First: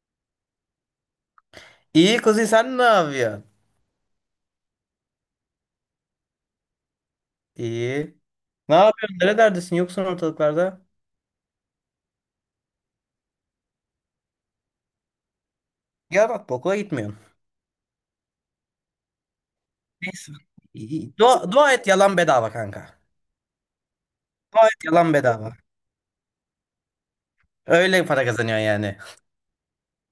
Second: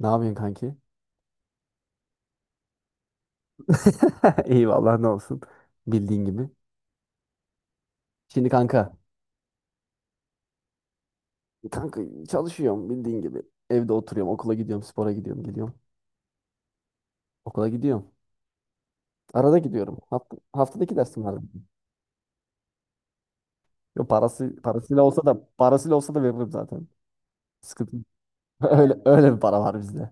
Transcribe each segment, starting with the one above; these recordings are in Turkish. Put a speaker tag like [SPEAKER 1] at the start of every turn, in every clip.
[SPEAKER 1] Ne yapıyorsun kanki?
[SPEAKER 2] İyi kızı, sen ne yapıyorsun?
[SPEAKER 1] İyi vallahi ne olsun. Bildiğin gibi.
[SPEAKER 2] İyi.
[SPEAKER 1] Şimdi
[SPEAKER 2] Ne
[SPEAKER 1] kanka.
[SPEAKER 2] yapıyorsun? Nerelerdesin? Yoksun ortalıklarda.
[SPEAKER 1] Kanka çalışıyorum bildiğin gibi. Evde oturuyorum. Okula gidiyorum. Spora gidiyorum. Geliyorum.
[SPEAKER 2] Ya bak, okula gitmiyorsun.
[SPEAKER 1] Okula gidiyorum. Arada gidiyorum.
[SPEAKER 2] Neyse.
[SPEAKER 1] Haftada iki
[SPEAKER 2] İyi.
[SPEAKER 1] dersim var.
[SPEAKER 2] Dua et, yalan bedava kanka.
[SPEAKER 1] Yo, parası,
[SPEAKER 2] Dua et,
[SPEAKER 1] parasıyla
[SPEAKER 2] yalan
[SPEAKER 1] olsa da
[SPEAKER 2] bedava.
[SPEAKER 1] veririm zaten. Sıkıntı yok.
[SPEAKER 2] Öyle para kazanıyorsun
[SPEAKER 1] Öyle,
[SPEAKER 2] yani.
[SPEAKER 1] öyle bir para var bizde.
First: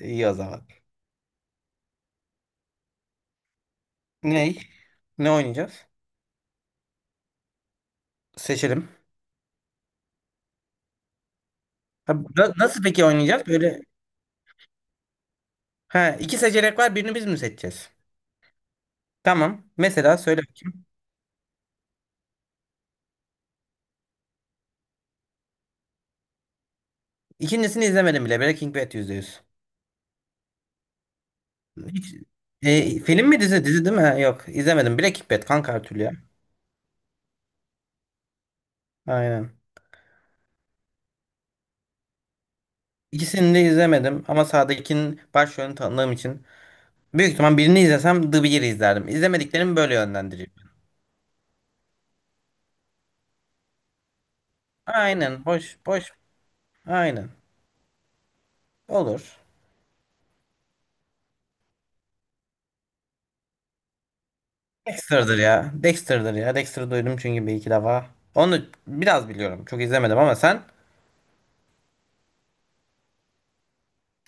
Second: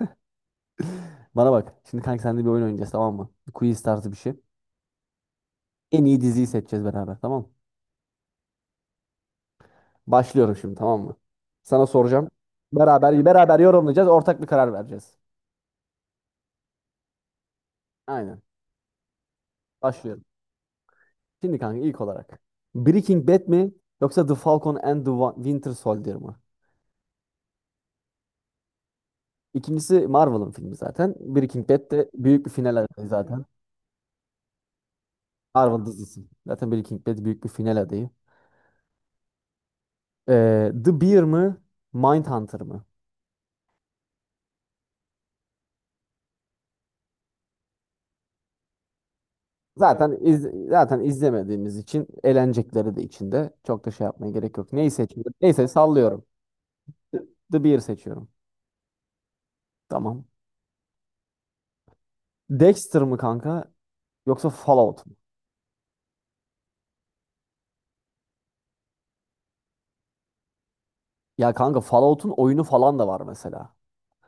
[SPEAKER 2] İyi o zaman.
[SPEAKER 1] Bana bak. Şimdi kanka seninle bir oyun oynayacağız, tamam mı? Bir quiz tarzı bir şey.
[SPEAKER 2] Ney? Ne oynayacağız?
[SPEAKER 1] En iyi diziyi seçeceğiz beraber, tamam mı?
[SPEAKER 2] Seçelim.
[SPEAKER 1] Başlıyorum şimdi, tamam mı? Sana
[SPEAKER 2] Ha,
[SPEAKER 1] soracağım.
[SPEAKER 2] nasıl peki
[SPEAKER 1] Beraber
[SPEAKER 2] oynayacağız?
[SPEAKER 1] beraber
[SPEAKER 2] Böyle
[SPEAKER 1] yorumlayacağız. Ortak bir karar vereceğiz.
[SPEAKER 2] ha, iki seçenek var. Birini biz mi seçeceğiz?
[SPEAKER 1] Aynen.
[SPEAKER 2] Tamam. Mesela
[SPEAKER 1] Başlıyorum.
[SPEAKER 2] söyle bakayım.
[SPEAKER 1] Şimdi kanka ilk olarak. Breaking Bad mi yoksa The Falcon and the Winter Soldier mı?
[SPEAKER 2] İkincisini izlemedim bile. Breaking Bad yüzde yüz.
[SPEAKER 1] İkincisi Marvel'ın filmi zaten. Breaking Bad de
[SPEAKER 2] Hiç,
[SPEAKER 1] büyük bir final adayı
[SPEAKER 2] film mi,
[SPEAKER 1] zaten.
[SPEAKER 2] dizi? Dizi değil mi? Ha, yok, izlemedim. Breaking Bad kanka,
[SPEAKER 1] Marvel
[SPEAKER 2] her türlü ya.
[SPEAKER 1] dizisi. Zaten Breaking Bad büyük bir final adayı.
[SPEAKER 2] Aynen.
[SPEAKER 1] The Bear mı? Mindhunter mı?
[SPEAKER 2] İkisini de izlemedim ama sağdakinin başrolünü tanıdığım için büyük ihtimal birini izlesem The Bear'ı izlerdim. İzlemediklerim böyle
[SPEAKER 1] Zaten iz,
[SPEAKER 2] yönlendiriyor.
[SPEAKER 1] zaten izlemediğimiz için eğlenecekleri de içinde. Çok da şey yapmaya gerek yok. Neyi seçiyorum?
[SPEAKER 2] Aynen,
[SPEAKER 1] Neyse
[SPEAKER 2] hoş hoş,
[SPEAKER 1] sallıyorum. The
[SPEAKER 2] aynen,
[SPEAKER 1] The Bear seçiyorum.
[SPEAKER 2] olur.
[SPEAKER 1] Tamam. Dexter mı kanka yoksa Fallout mu?
[SPEAKER 2] Dexter'dır ya, Dexter'ı duydum çünkü bir iki defa. Onu biraz biliyorum, çok izlemedim ama sen,
[SPEAKER 1] Ya kanka Fallout'un oyunu falan da var mesela.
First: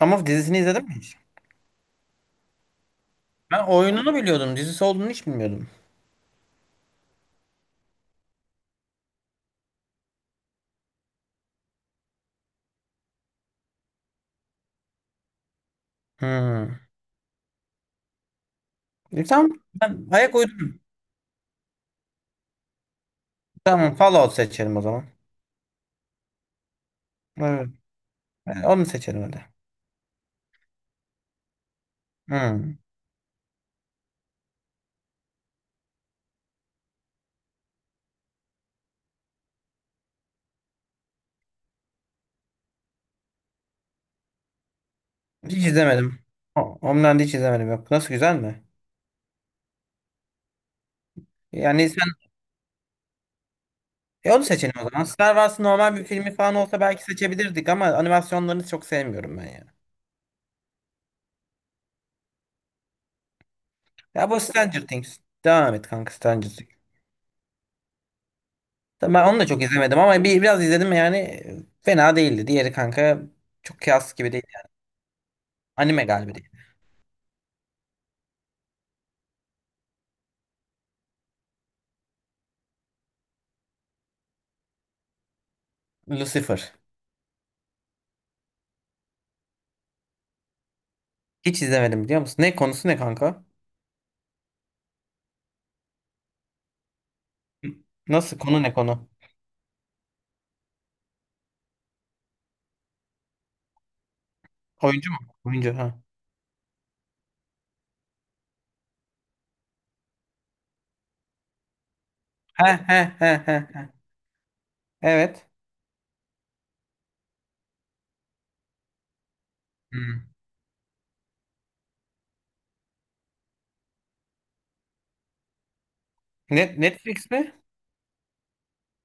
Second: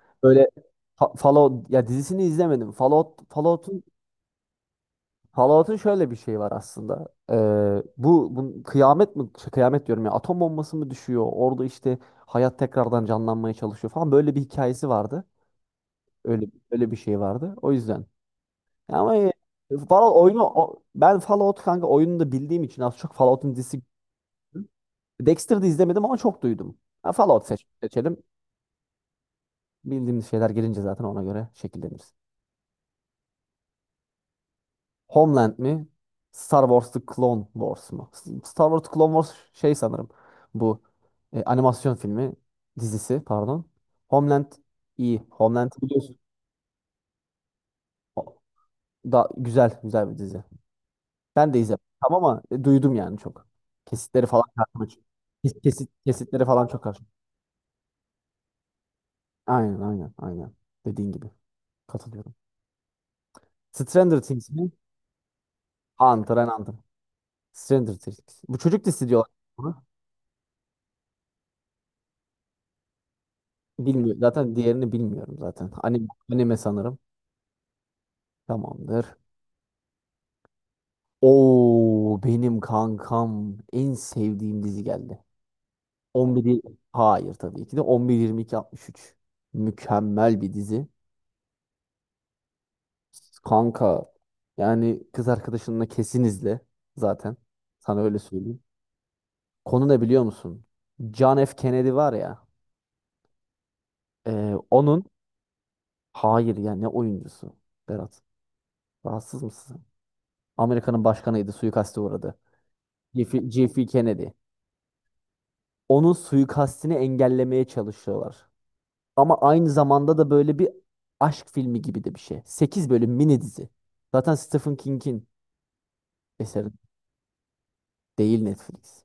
[SPEAKER 2] ama
[SPEAKER 1] Böyle
[SPEAKER 2] dizisini izledin mi?
[SPEAKER 1] Fallout, ya dizisini izlemedim.
[SPEAKER 2] Ben oyununu biliyordum, dizisi olduğunu hiç bilmiyordum.
[SPEAKER 1] Fallout'un şöyle bir şey var aslında. Bu kıyamet mi şey, kıyamet diyorum ya atom bombası mı düşüyor? Orada işte hayat tekrardan canlanmaya çalışıyor falan böyle bir hikayesi vardı. Öyle
[SPEAKER 2] Hmm.
[SPEAKER 1] öyle bir şey vardı. O yüzden. Ya ama
[SPEAKER 2] E tamam, ben
[SPEAKER 1] Fallout
[SPEAKER 2] ayak
[SPEAKER 1] oyunu
[SPEAKER 2] uydurdum.
[SPEAKER 1] ben Fallout kanka oyununu da bildiğim için az çok Fallout'un dizisi,
[SPEAKER 2] Tamam, Fallout seçelim o zaman.
[SPEAKER 1] Dexter'da izlemedim ama çok duydum. Ha, Fallout
[SPEAKER 2] Evet.
[SPEAKER 1] seçelim.
[SPEAKER 2] Onu seçelim hadi.
[SPEAKER 1] Bildiğimiz şeyler gelince zaten ona göre şekilleniriz.
[SPEAKER 2] Hmm.
[SPEAKER 1] Homeland mi? Star Wars The Clone Wars mu? Star Wars The Clone Wars şey sanırım. Bu animasyon dizisi, pardon. Homeland iyi.
[SPEAKER 2] Hiç
[SPEAKER 1] Homeland biliyorsun.
[SPEAKER 2] izlemedim. Homeland'i hiç izlemedim, yok. Nasıl, güzel
[SPEAKER 1] O-
[SPEAKER 2] mi?
[SPEAKER 1] Da güzel güzel bir dizi. Ben de izledim
[SPEAKER 2] Yani sen,
[SPEAKER 1] ama duydum yani çok. Kesitleri falan
[SPEAKER 2] onu seçelim
[SPEAKER 1] karşıma
[SPEAKER 2] o zaman. Star Wars normal bir filmi
[SPEAKER 1] kesitleri
[SPEAKER 2] falan
[SPEAKER 1] falan
[SPEAKER 2] olsa
[SPEAKER 1] çok
[SPEAKER 2] belki
[SPEAKER 1] karşıma.
[SPEAKER 2] seçebilirdik ama animasyonlarını çok sevmiyorum ben ya.
[SPEAKER 1] Aynen aynen aynen. Dediğin gibi. Katılıyorum. Stranger
[SPEAKER 2] Ya bu
[SPEAKER 1] Things mi?
[SPEAKER 2] Stranger Things. Devam et kanka,
[SPEAKER 1] Hunter and
[SPEAKER 2] Stranger
[SPEAKER 1] Hunter.
[SPEAKER 2] Things.
[SPEAKER 1] Stranger Things. Bu çocuk dizisi
[SPEAKER 2] Tabii. Ben
[SPEAKER 1] diyorlar.
[SPEAKER 2] onu da çok izlemedim ama biraz izledim yani, fena değildi. Diğeri kanka çok kıyas
[SPEAKER 1] Bilmiyorum.
[SPEAKER 2] gibi değil.
[SPEAKER 1] Zaten diğerini bilmiyorum zaten.
[SPEAKER 2] Anime
[SPEAKER 1] Anime,
[SPEAKER 2] galiba değil.
[SPEAKER 1] anime sanırım. Tamamdır. Oo, benim kankam en sevdiğim dizi geldi. 11
[SPEAKER 2] Lucifer.
[SPEAKER 1] Hayır, tabii ki de 11-22-63. Mükemmel bir dizi.
[SPEAKER 2] Hiç izlemedim, biliyor musun? Ne konusu, ne kanka?
[SPEAKER 1] Kanka yani kız arkadaşınla kesin izle zaten. Sana öyle
[SPEAKER 2] Nasıl,
[SPEAKER 1] söyleyeyim.
[SPEAKER 2] konu ne, konu?
[SPEAKER 1] Konu ne biliyor musun? John F. Kennedy var ya. Onun
[SPEAKER 2] Oyuncu mu? Oyuncu ha.
[SPEAKER 1] hayır yani ne oyuncusu Berat. Rahatsız mısın? Amerika'nın başkanıydı. Suikaste uğradı.
[SPEAKER 2] He he he
[SPEAKER 1] JF
[SPEAKER 2] he.
[SPEAKER 1] JF
[SPEAKER 2] He.
[SPEAKER 1] Kennedy.
[SPEAKER 2] Evet.
[SPEAKER 1] Onun suikastini engellemeye çalışıyorlar. Ama aynı zamanda
[SPEAKER 2] Hmm.
[SPEAKER 1] da böyle bir aşk filmi gibi de bir şey. 8 bölüm mini dizi. Zaten Stephen King'in eseri,
[SPEAKER 2] Net Netflix mi?
[SPEAKER 1] değil Netflix.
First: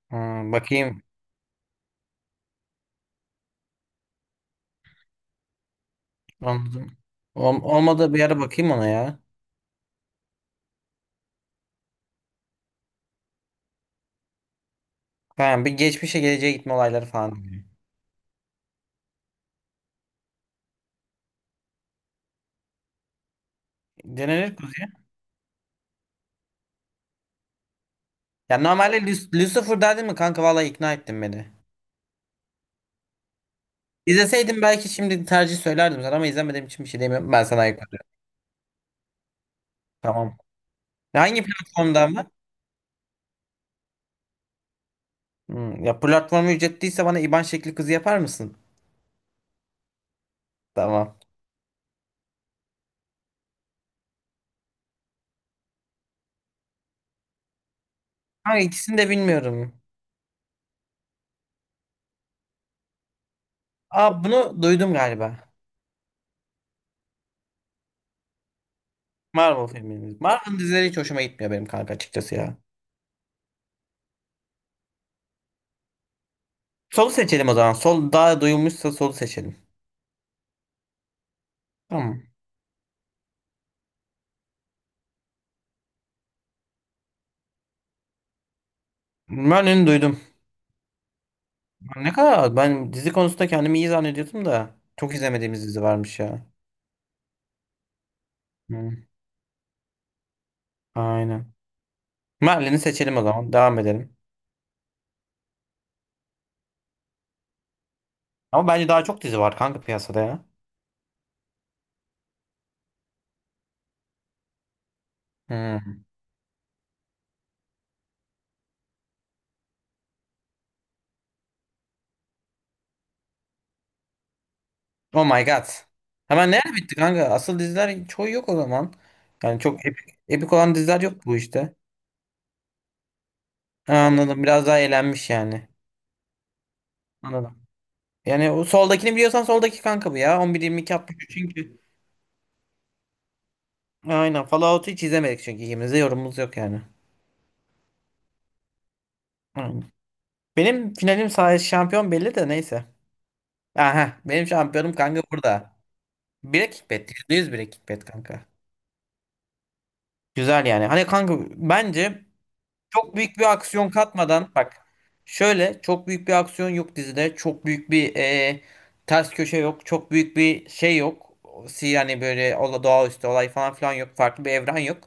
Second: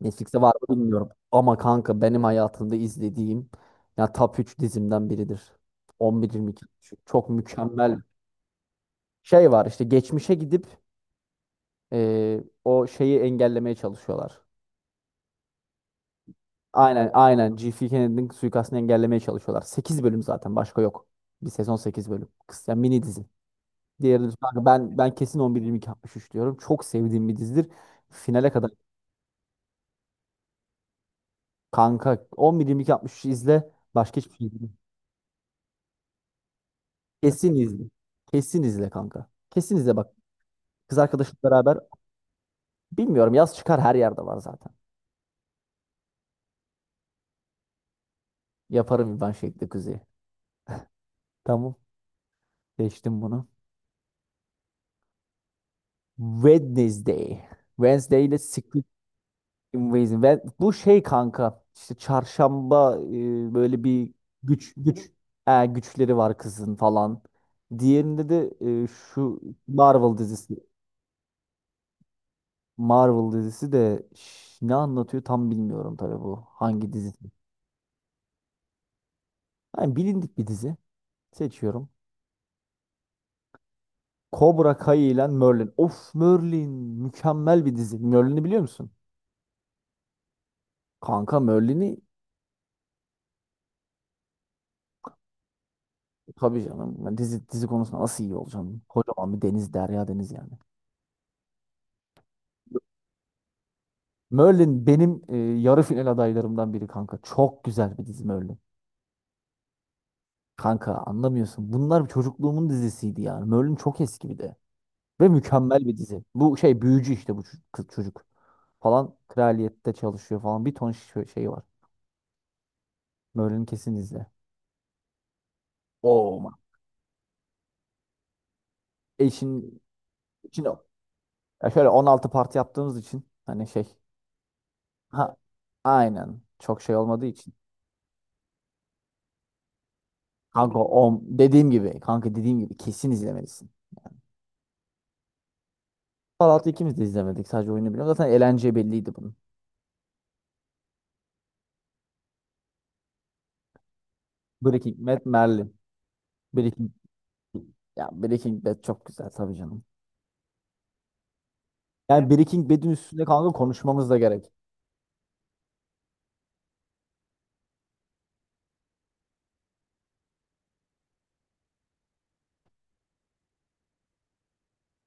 [SPEAKER 1] Netflix'te var
[SPEAKER 2] Hmm,
[SPEAKER 1] mı
[SPEAKER 2] bakayım.
[SPEAKER 1] bilmiyorum. Ama kanka benim hayatımda izlediğim ya top 3 dizimden biridir. 11 iki.
[SPEAKER 2] Anladım.
[SPEAKER 1] Çok mükemmel.
[SPEAKER 2] Olmadı, bir ara bakayım ona ya.
[SPEAKER 1] Şey var işte geçmişe gidip o şeyi engellemeye çalışıyorlar.
[SPEAKER 2] Tamam, bir geçmişe geleceğe gitme olayları
[SPEAKER 1] Aynen
[SPEAKER 2] falan.
[SPEAKER 1] aynen. G.F. Kennedy'nin suikastını engellemeye çalışıyorlar. 8 bölüm zaten başka yok. Bir sezon 8 bölüm. Kısa mini dizi. Diğerini
[SPEAKER 2] Denenir
[SPEAKER 1] kanka
[SPEAKER 2] Kuzi.
[SPEAKER 1] ben kesin 11-22-63 diyorum. Çok sevdiğim bir dizidir. Finale
[SPEAKER 2] Ya
[SPEAKER 1] kadar
[SPEAKER 2] normalde Lucifer derdin mi kanka, vallahi ikna ettin beni.
[SPEAKER 1] kanka 11 altmış üç izle. Başka hiçbir şey
[SPEAKER 2] İzleseydim
[SPEAKER 1] izle.
[SPEAKER 2] belki şimdi tercih söylerdim sana ama izlemediğim için bir şey demiyorum. Ben
[SPEAKER 1] Kesin
[SPEAKER 2] sana ayıp
[SPEAKER 1] izle.
[SPEAKER 2] ediyorum.
[SPEAKER 1] Kesin izle kanka. Kesin izle bak.
[SPEAKER 2] Tamam.
[SPEAKER 1] Kız
[SPEAKER 2] Ya,
[SPEAKER 1] arkadaşımla
[SPEAKER 2] hangi
[SPEAKER 1] beraber
[SPEAKER 2] platformda ama?
[SPEAKER 1] bilmiyorum, yaz çıkar her yerde var zaten.
[SPEAKER 2] Hmm, ya platformu ücretliyse bana IBAN şekli kızı yapar mısın?
[SPEAKER 1] Yaparım ben şekli kuzeyi.
[SPEAKER 2] Tamam.
[SPEAKER 1] Tamam. Geçtim bunu. Wednesday. Wednesday ile
[SPEAKER 2] Kanka
[SPEAKER 1] Secret
[SPEAKER 2] ikisini de bilmiyorum.
[SPEAKER 1] Invasion. Ve bu şey kanka işte çarşamba, böyle bir
[SPEAKER 2] Aa bunu
[SPEAKER 1] güç
[SPEAKER 2] duydum
[SPEAKER 1] güç
[SPEAKER 2] galiba.
[SPEAKER 1] güçleri var kızın falan. Diğerinde de şu
[SPEAKER 2] Marvel
[SPEAKER 1] Marvel
[SPEAKER 2] filmimiz.
[SPEAKER 1] dizisi.
[SPEAKER 2] Marvel dizileri hiç hoşuma gitmiyor benim kanka, açıkçası ya.
[SPEAKER 1] Marvel dizisi de ne anlatıyor tam bilmiyorum tabii bu. Hangi
[SPEAKER 2] Solu
[SPEAKER 1] dizi?
[SPEAKER 2] seçelim o zaman. Sol daha duyulmuşsa solu seçelim.
[SPEAKER 1] Yani bilindik bir dizi. Seçiyorum.
[SPEAKER 2] Tamam.
[SPEAKER 1] Cobra Kai ile Merlin. Of, Merlin mükemmel bir dizi. Merlin'i biliyor musun?
[SPEAKER 2] Ben onu duydum.
[SPEAKER 1] Kanka Merlin'i
[SPEAKER 2] Ne kadar ben dizi konusunda kendimi iyi zannediyordum da çok izlemediğimiz dizi varmış ya.
[SPEAKER 1] tabii canım. Yani dizi konusunda nasıl iyi olacağım?
[SPEAKER 2] Hı,
[SPEAKER 1] Kocaman bir deniz, derya deniz yani.
[SPEAKER 2] aynen. Merlin'i seçelim o zaman. Devam edelim.
[SPEAKER 1] Merlin benim yarı final adaylarımdan biri kanka. Çok güzel bir dizi Merlin.
[SPEAKER 2] Ama bence daha çok dizi var kanka piyasada ya.
[SPEAKER 1] Kanka anlamıyorsun. Bunlar çocukluğumun dizisiydi yani. Merlin çok eski bir de. Ve
[SPEAKER 2] Hı.
[SPEAKER 1] mükemmel bir dizi. Bu şey büyücü, işte bu kız çocuk. Falan kraliyette çalışıyor falan. Bir ton şey var. Merlin kesin izle.
[SPEAKER 2] Oh my god.
[SPEAKER 1] Oo.
[SPEAKER 2] Hemen
[SPEAKER 1] Man.
[SPEAKER 2] nerede bitti kanka? Asıl diziler çoğu yok o zaman.
[SPEAKER 1] E
[SPEAKER 2] Yani
[SPEAKER 1] işin,
[SPEAKER 2] çok epik, epik
[SPEAKER 1] için
[SPEAKER 2] olan diziler yok bu
[SPEAKER 1] ya
[SPEAKER 2] işte.
[SPEAKER 1] şöyle 16 parti yaptığımız için hani şey.
[SPEAKER 2] Ha, anladım. Biraz daha eğlenmiş
[SPEAKER 1] Ha,
[SPEAKER 2] yani.
[SPEAKER 1] aynen. Çok şey olmadığı için.
[SPEAKER 2] Anladım. Yani o soldakini biliyorsan, soldaki kanka bu ya.
[SPEAKER 1] Kanka
[SPEAKER 2] 11-22
[SPEAKER 1] o dediğim
[SPEAKER 2] çünkü.
[SPEAKER 1] gibi, kanka dediğim gibi kesin izlemelisin.
[SPEAKER 2] Aynen. Fallout'u hiç izlemedik çünkü ikimiz de yorumumuz yok
[SPEAKER 1] Fallout'u
[SPEAKER 2] yani.
[SPEAKER 1] ikimiz de izlemedik. Sadece oyunu biliyorum. Zaten eğlence belliydi bunun.
[SPEAKER 2] Aynen. Benim finalim sayesinde şampiyon belli de neyse. Aha, benim şampiyonum
[SPEAKER 1] Breaking
[SPEAKER 2] kanka
[SPEAKER 1] Bad, Merlin.
[SPEAKER 2] burada. Bire
[SPEAKER 1] Breaking,
[SPEAKER 2] kickbet. %100 bire kickbet
[SPEAKER 1] ya
[SPEAKER 2] kanka.
[SPEAKER 1] Breaking Bad çok güzel tabii canım.
[SPEAKER 2] Güzel yani. Hani kanka bence
[SPEAKER 1] Yani Breaking Bad'in
[SPEAKER 2] çok
[SPEAKER 1] üstünde
[SPEAKER 2] büyük bir
[SPEAKER 1] kanka
[SPEAKER 2] aksiyon
[SPEAKER 1] konuşmamız da
[SPEAKER 2] katmadan,
[SPEAKER 1] gerek.
[SPEAKER 2] bak, şöyle çok büyük bir aksiyon yok dizide. Çok büyük bir ters köşe yok. Çok büyük bir şey yok. Yani böyle doğaüstü olay falan filan yok. Farklı bir evren yok.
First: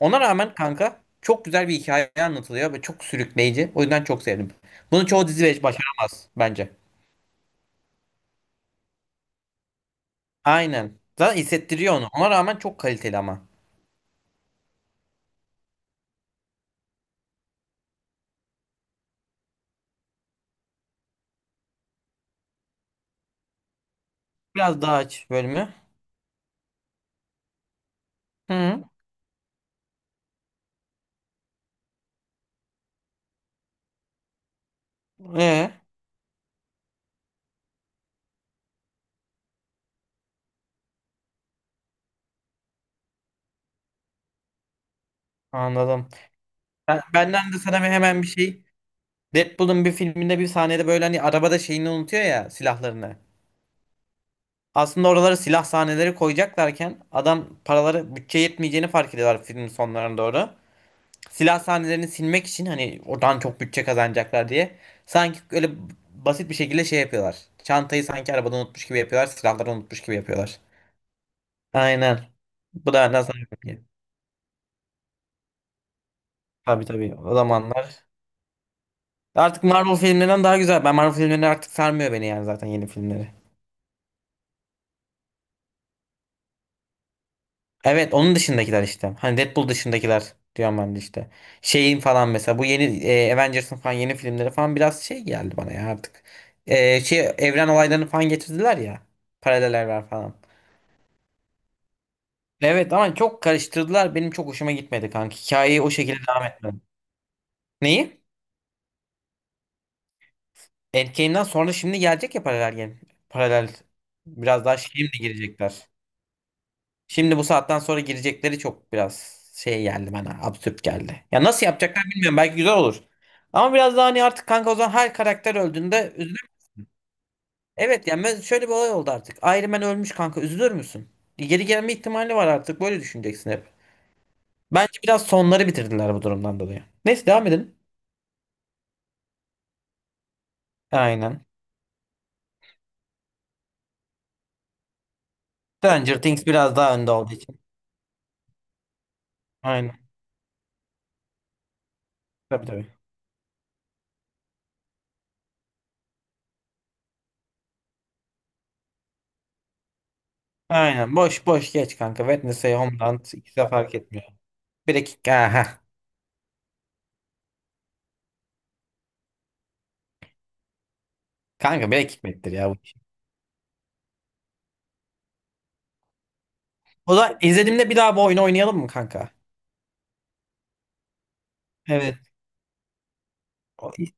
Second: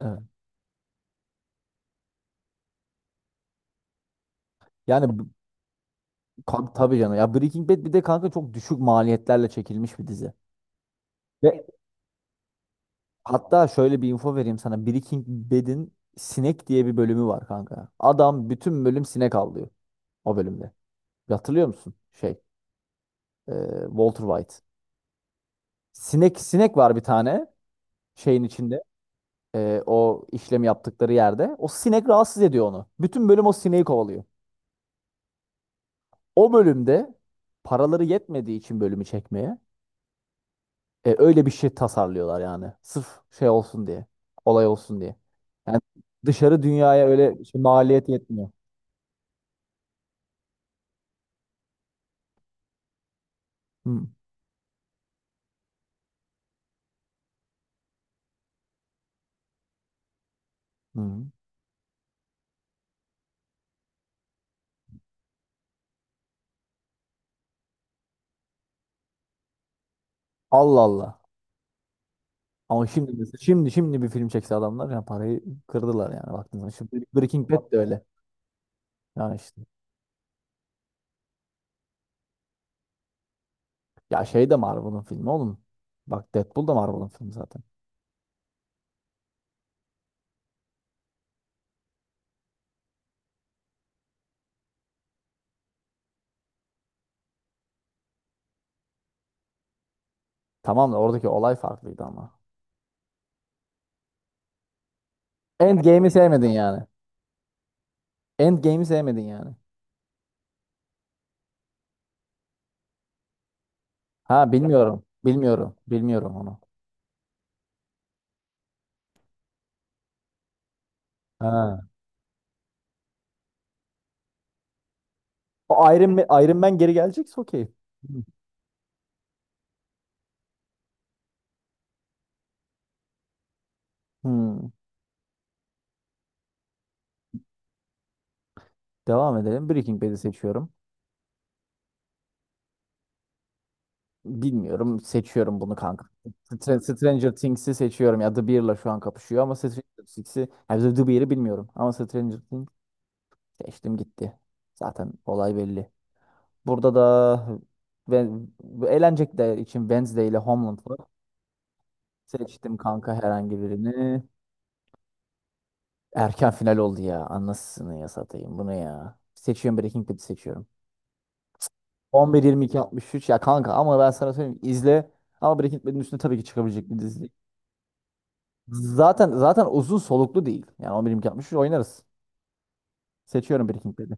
[SPEAKER 2] Ona
[SPEAKER 1] Evet.
[SPEAKER 2] rağmen kanka çok güzel bir hikaye anlatılıyor ve çok sürükleyici. O yüzden çok sevdim. Bunu
[SPEAKER 1] Yani
[SPEAKER 2] çoğu dizi başaramaz bence.
[SPEAKER 1] kanka, tabii canım. Ya Breaking Bad bir de kanka çok düşük maliyetlerle çekilmiş bir dizi.
[SPEAKER 2] Aynen. Zaten
[SPEAKER 1] Ve
[SPEAKER 2] hissettiriyor onu. Ona rağmen çok kaliteli ama.
[SPEAKER 1] hatta şöyle bir info vereyim sana. Breaking Bad'in sinek diye bir bölümü var kanka. Adam bütün bölüm sinek avlıyor o bölümde. Bir hatırlıyor musun? E, Walter White.
[SPEAKER 2] Biraz daha aç bölümü.
[SPEAKER 1] Sinek var bir tane şeyin içinde.
[SPEAKER 2] Hı.
[SPEAKER 1] O işlemi yaptıkları yerde. O sinek rahatsız ediyor onu. Bütün bölüm o sineği kovalıyor.
[SPEAKER 2] Ee,
[SPEAKER 1] O bölümde paraları yetmediği için bölümü çekmeye öyle bir şey tasarlıyorlar yani. Sırf şey olsun diye. Olay olsun diye. Yani
[SPEAKER 2] anladım.
[SPEAKER 1] dışarı dünyaya öyle
[SPEAKER 2] Benden de
[SPEAKER 1] şey,
[SPEAKER 2] sana
[SPEAKER 1] maliyet
[SPEAKER 2] hemen bir
[SPEAKER 1] yetmiyor.
[SPEAKER 2] şey. Deadpool'un bir filminde bir sahnede böyle hani arabada şeyini unutuyor ya, silahlarını.
[SPEAKER 1] Hı,
[SPEAKER 2] Aslında oralara silah sahneleri koyacaklarken adam paraları, bütçe yetmeyeceğini fark ediyorlar filmin sonlarına doğru.
[SPEAKER 1] hı.
[SPEAKER 2] Silah sahnelerini silmek için, hani oradan çok bütçe kazanacaklar diye. Sanki öyle basit bir şekilde şey yapıyorlar. Çantayı sanki arabada unutmuş gibi yapıyorlar. Silahları unutmuş gibi yapıyorlar.
[SPEAKER 1] Allah Allah.
[SPEAKER 2] Aynen.
[SPEAKER 1] Ama
[SPEAKER 2] Bu
[SPEAKER 1] şimdi
[SPEAKER 2] da nasıl
[SPEAKER 1] şimdi
[SPEAKER 2] ki?
[SPEAKER 1] şimdi bir film çekse adamlar yani parayı kırdılar yani baktığınız
[SPEAKER 2] Tabii
[SPEAKER 1] zaman. Şimdi
[SPEAKER 2] tabii, o
[SPEAKER 1] Breaking Bad de öyle.
[SPEAKER 2] zamanlar.
[SPEAKER 1] Yani işte.
[SPEAKER 2] Artık Marvel filmlerinden daha güzel. Ben Marvel filmleri artık sarmıyor beni yani, zaten yeni filmleri.
[SPEAKER 1] Ya şey de Marvel'ın filmi oğlum. Bak Deadpool da Marvel'ın filmi zaten.
[SPEAKER 2] Evet, onun dışındakiler işte. Hani Deadpool dışındakiler diyorum ben de işte. Şeyin falan mesela bu yeni Avengers'ın falan yeni filmleri falan biraz şey geldi bana ya artık. Şey, evren olaylarını falan getirdiler ya. Paralel evren falan.
[SPEAKER 1] Tamam da oradaki olay farklıydı ama.
[SPEAKER 2] Evet ama çok karıştırdılar. Benim çok hoşuma gitmedi kanka. Hikayeyi o
[SPEAKER 1] Endgame'i
[SPEAKER 2] şekilde devam
[SPEAKER 1] sevmedin
[SPEAKER 2] etmedi.
[SPEAKER 1] yani.
[SPEAKER 2] Neyi?
[SPEAKER 1] Endgame'i sevmedin yani.
[SPEAKER 2] Endgame'den sonra şimdi gelecek ya paralel game. Paralel,
[SPEAKER 1] Ha,
[SPEAKER 2] biraz daha
[SPEAKER 1] bilmiyorum.
[SPEAKER 2] şimdi
[SPEAKER 1] Bilmiyorum.
[SPEAKER 2] girecekler.
[SPEAKER 1] Bilmiyorum onu.
[SPEAKER 2] Şimdi bu saatten sonra girecekleri çok biraz şey geldi bana. Absürt geldi. Ya nasıl
[SPEAKER 1] Ha.
[SPEAKER 2] yapacaklar bilmiyorum. Belki güzel olur. Ama biraz daha hani artık kanka, o zaman her karakter
[SPEAKER 1] O
[SPEAKER 2] öldüğünde
[SPEAKER 1] Iron Man,
[SPEAKER 2] üzülür.
[SPEAKER 1] Iron Man geri gelecekse okey.
[SPEAKER 2] Evet
[SPEAKER 1] Hmm.
[SPEAKER 2] yani şöyle bir olay oldu artık. Iron Man ölmüş kanka, üzülür müsün? Geri gelme ihtimali var artık. Böyle düşüneceksin hep.
[SPEAKER 1] Hmm.
[SPEAKER 2] Bence biraz sonları bitirdiler bu durumdan dolayı. Neyse, devam edelim.
[SPEAKER 1] Devam edelim. Breaking Bad'i seçiyorum.
[SPEAKER 2] Aynen.
[SPEAKER 1] Bilmiyorum. Seçiyorum bunu kanka.
[SPEAKER 2] Stranger Things biraz daha önde olduğu
[SPEAKER 1] Stranger
[SPEAKER 2] için.
[SPEAKER 1] Things'i seçiyorum. Ya The Bear'la şu an kapışıyor ama Stranger
[SPEAKER 2] Aynen.
[SPEAKER 1] Things'i. Ya The Bear'ı bilmiyorum. Ama Stranger
[SPEAKER 2] Tabii
[SPEAKER 1] Things
[SPEAKER 2] tabii.
[SPEAKER 1] seçtim gitti. Zaten olay belli. Burada da ve eğlence de için Wednesday ile Homeland var.
[SPEAKER 2] Aynen. Boş boş geç kanka. Wednesday,
[SPEAKER 1] Seçtim kanka
[SPEAKER 2] Homeland, ikisi
[SPEAKER 1] herhangi
[SPEAKER 2] de fark
[SPEAKER 1] birini.
[SPEAKER 2] etmiyor. Bir dakika. Aha.
[SPEAKER 1] Erken final oldu ya. Anasını ya satayım bunu ya. Seçiyorum, Breaking Bad'i seçiyorum.
[SPEAKER 2] Kanka bir
[SPEAKER 1] 11
[SPEAKER 2] hikmettir ya bu
[SPEAKER 1] 22
[SPEAKER 2] iş.
[SPEAKER 1] 63 ya kanka ama ben sana söyleyeyim izle. Ama Breaking Bad'in üstüne tabii ki çıkabilecek bir
[SPEAKER 2] O
[SPEAKER 1] dizi.
[SPEAKER 2] da izlediğimde bir daha bu oyunu oynayalım mı kanka?
[SPEAKER 1] Zaten uzun soluklu değil. Yani 11 22 63 oynarız.
[SPEAKER 2] Evet.
[SPEAKER 1] Seçiyorum
[SPEAKER 2] O-
[SPEAKER 1] Breaking Bad'i.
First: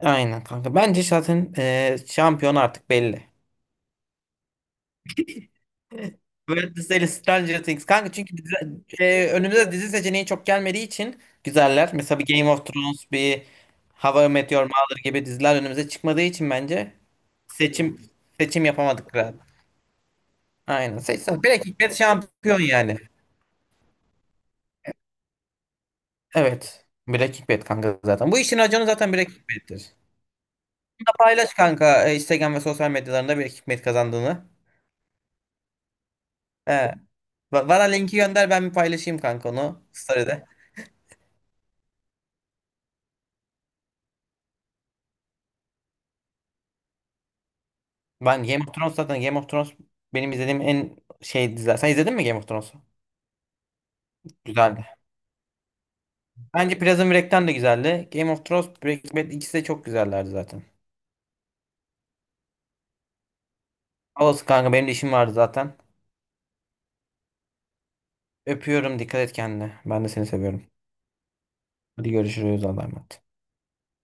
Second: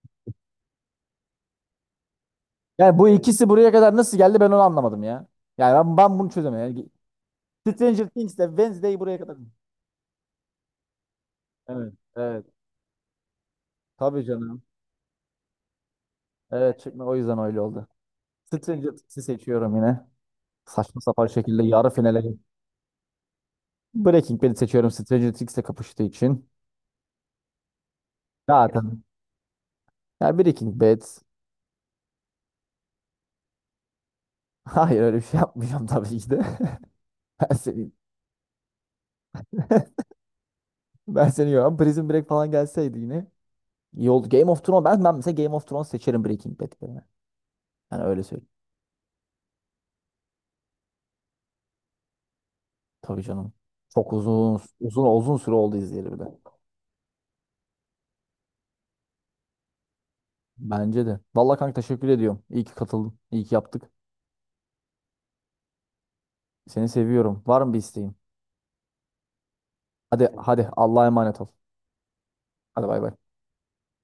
[SPEAKER 2] Aynen kanka. Bence zaten şampiyon artık
[SPEAKER 1] Yani bu
[SPEAKER 2] belli.
[SPEAKER 1] ikisi buraya kadar nasıl geldi ben onu anlamadım ya. Yani ben,
[SPEAKER 2] Evet.
[SPEAKER 1] ben bunu çözemiyorum. Yani
[SPEAKER 2] Wednesday, Stranger Things.
[SPEAKER 1] Stranger
[SPEAKER 2] Kanka çünkü
[SPEAKER 1] Things'le Wednesday buraya kadar.
[SPEAKER 2] önümüze dizi seçeneği çok gelmediği için güzeller.
[SPEAKER 1] Evet,
[SPEAKER 2] Mesela bir
[SPEAKER 1] evet.
[SPEAKER 2] Game of Thrones, bir
[SPEAKER 1] Tabii
[SPEAKER 2] How I Met
[SPEAKER 1] canım.
[SPEAKER 2] Your Mother gibi diziler önümüze çıkmadığı için
[SPEAKER 1] Evet,
[SPEAKER 2] bence
[SPEAKER 1] çıkma o yüzden öyle oldu.
[SPEAKER 2] seçim seçim
[SPEAKER 1] Stranger
[SPEAKER 2] yapamadık
[SPEAKER 1] Things'i
[SPEAKER 2] galiba.
[SPEAKER 1] seçiyorum yine.
[SPEAKER 2] Aynen.
[SPEAKER 1] Saçma sapan
[SPEAKER 2] Seçsen. Bir
[SPEAKER 1] şekilde yarı
[SPEAKER 2] hikmet
[SPEAKER 1] finale
[SPEAKER 2] şampiyon yani.
[SPEAKER 1] Breaking Bad'i seçiyorum Stranger Things'le kapıştığı için.
[SPEAKER 2] Evet. Breaking Bad kanka zaten. Bu işin raconu
[SPEAKER 1] Zaten
[SPEAKER 2] zaten Breaking Bad'tir.
[SPEAKER 1] ya Breaking Bad
[SPEAKER 2] Bunu da paylaş kanka, Instagram ve sosyal medyalarında Breaking Bad kazandığını.
[SPEAKER 1] hayır öyle bir şey yapmayacağım tabii ki de.
[SPEAKER 2] He.
[SPEAKER 1] Ben
[SPEAKER 2] Bana
[SPEAKER 1] seni
[SPEAKER 2] linki gönder, ben bir paylaşayım kanka onu. Story'de.
[SPEAKER 1] ben seni yiyorum. Prison Break falan gelseydi yine iyi oldu. Game of Thrones ben mesela Game of Thrones seçerim Breaking Bad yerine. Yani öyle
[SPEAKER 2] Ben
[SPEAKER 1] söyleyeyim.
[SPEAKER 2] Game of Thrones, zaten Game of Thrones benim izlediğim en şey diziler. Sen izledin mi Game of Thrones'u?
[SPEAKER 1] Tabii canım. Çok uzun
[SPEAKER 2] Güzeldi.
[SPEAKER 1] uzun uzun süre oldu izleyeli bir de.
[SPEAKER 2] Bence Prison Break'ten de güzeldi. Game of Thrones, Breaking Bad, ikisi de çok güzellerdi zaten.
[SPEAKER 1] Bence de. Vallahi kanka teşekkür ediyorum. İyi ki katıldın. İyi ki yaptık.
[SPEAKER 2] Olsun kanka, benim de işim vardı zaten.
[SPEAKER 1] Seni seviyorum. Var mı bir isteğin?
[SPEAKER 2] Öpüyorum, dikkat et kendine. Ben de
[SPEAKER 1] Hadi
[SPEAKER 2] seni seviyorum.
[SPEAKER 1] hadi Allah'a emanet ol.
[SPEAKER 2] Hadi görüşürüz, Allah'a
[SPEAKER 1] Hadi bay bay.
[SPEAKER 2] emanet.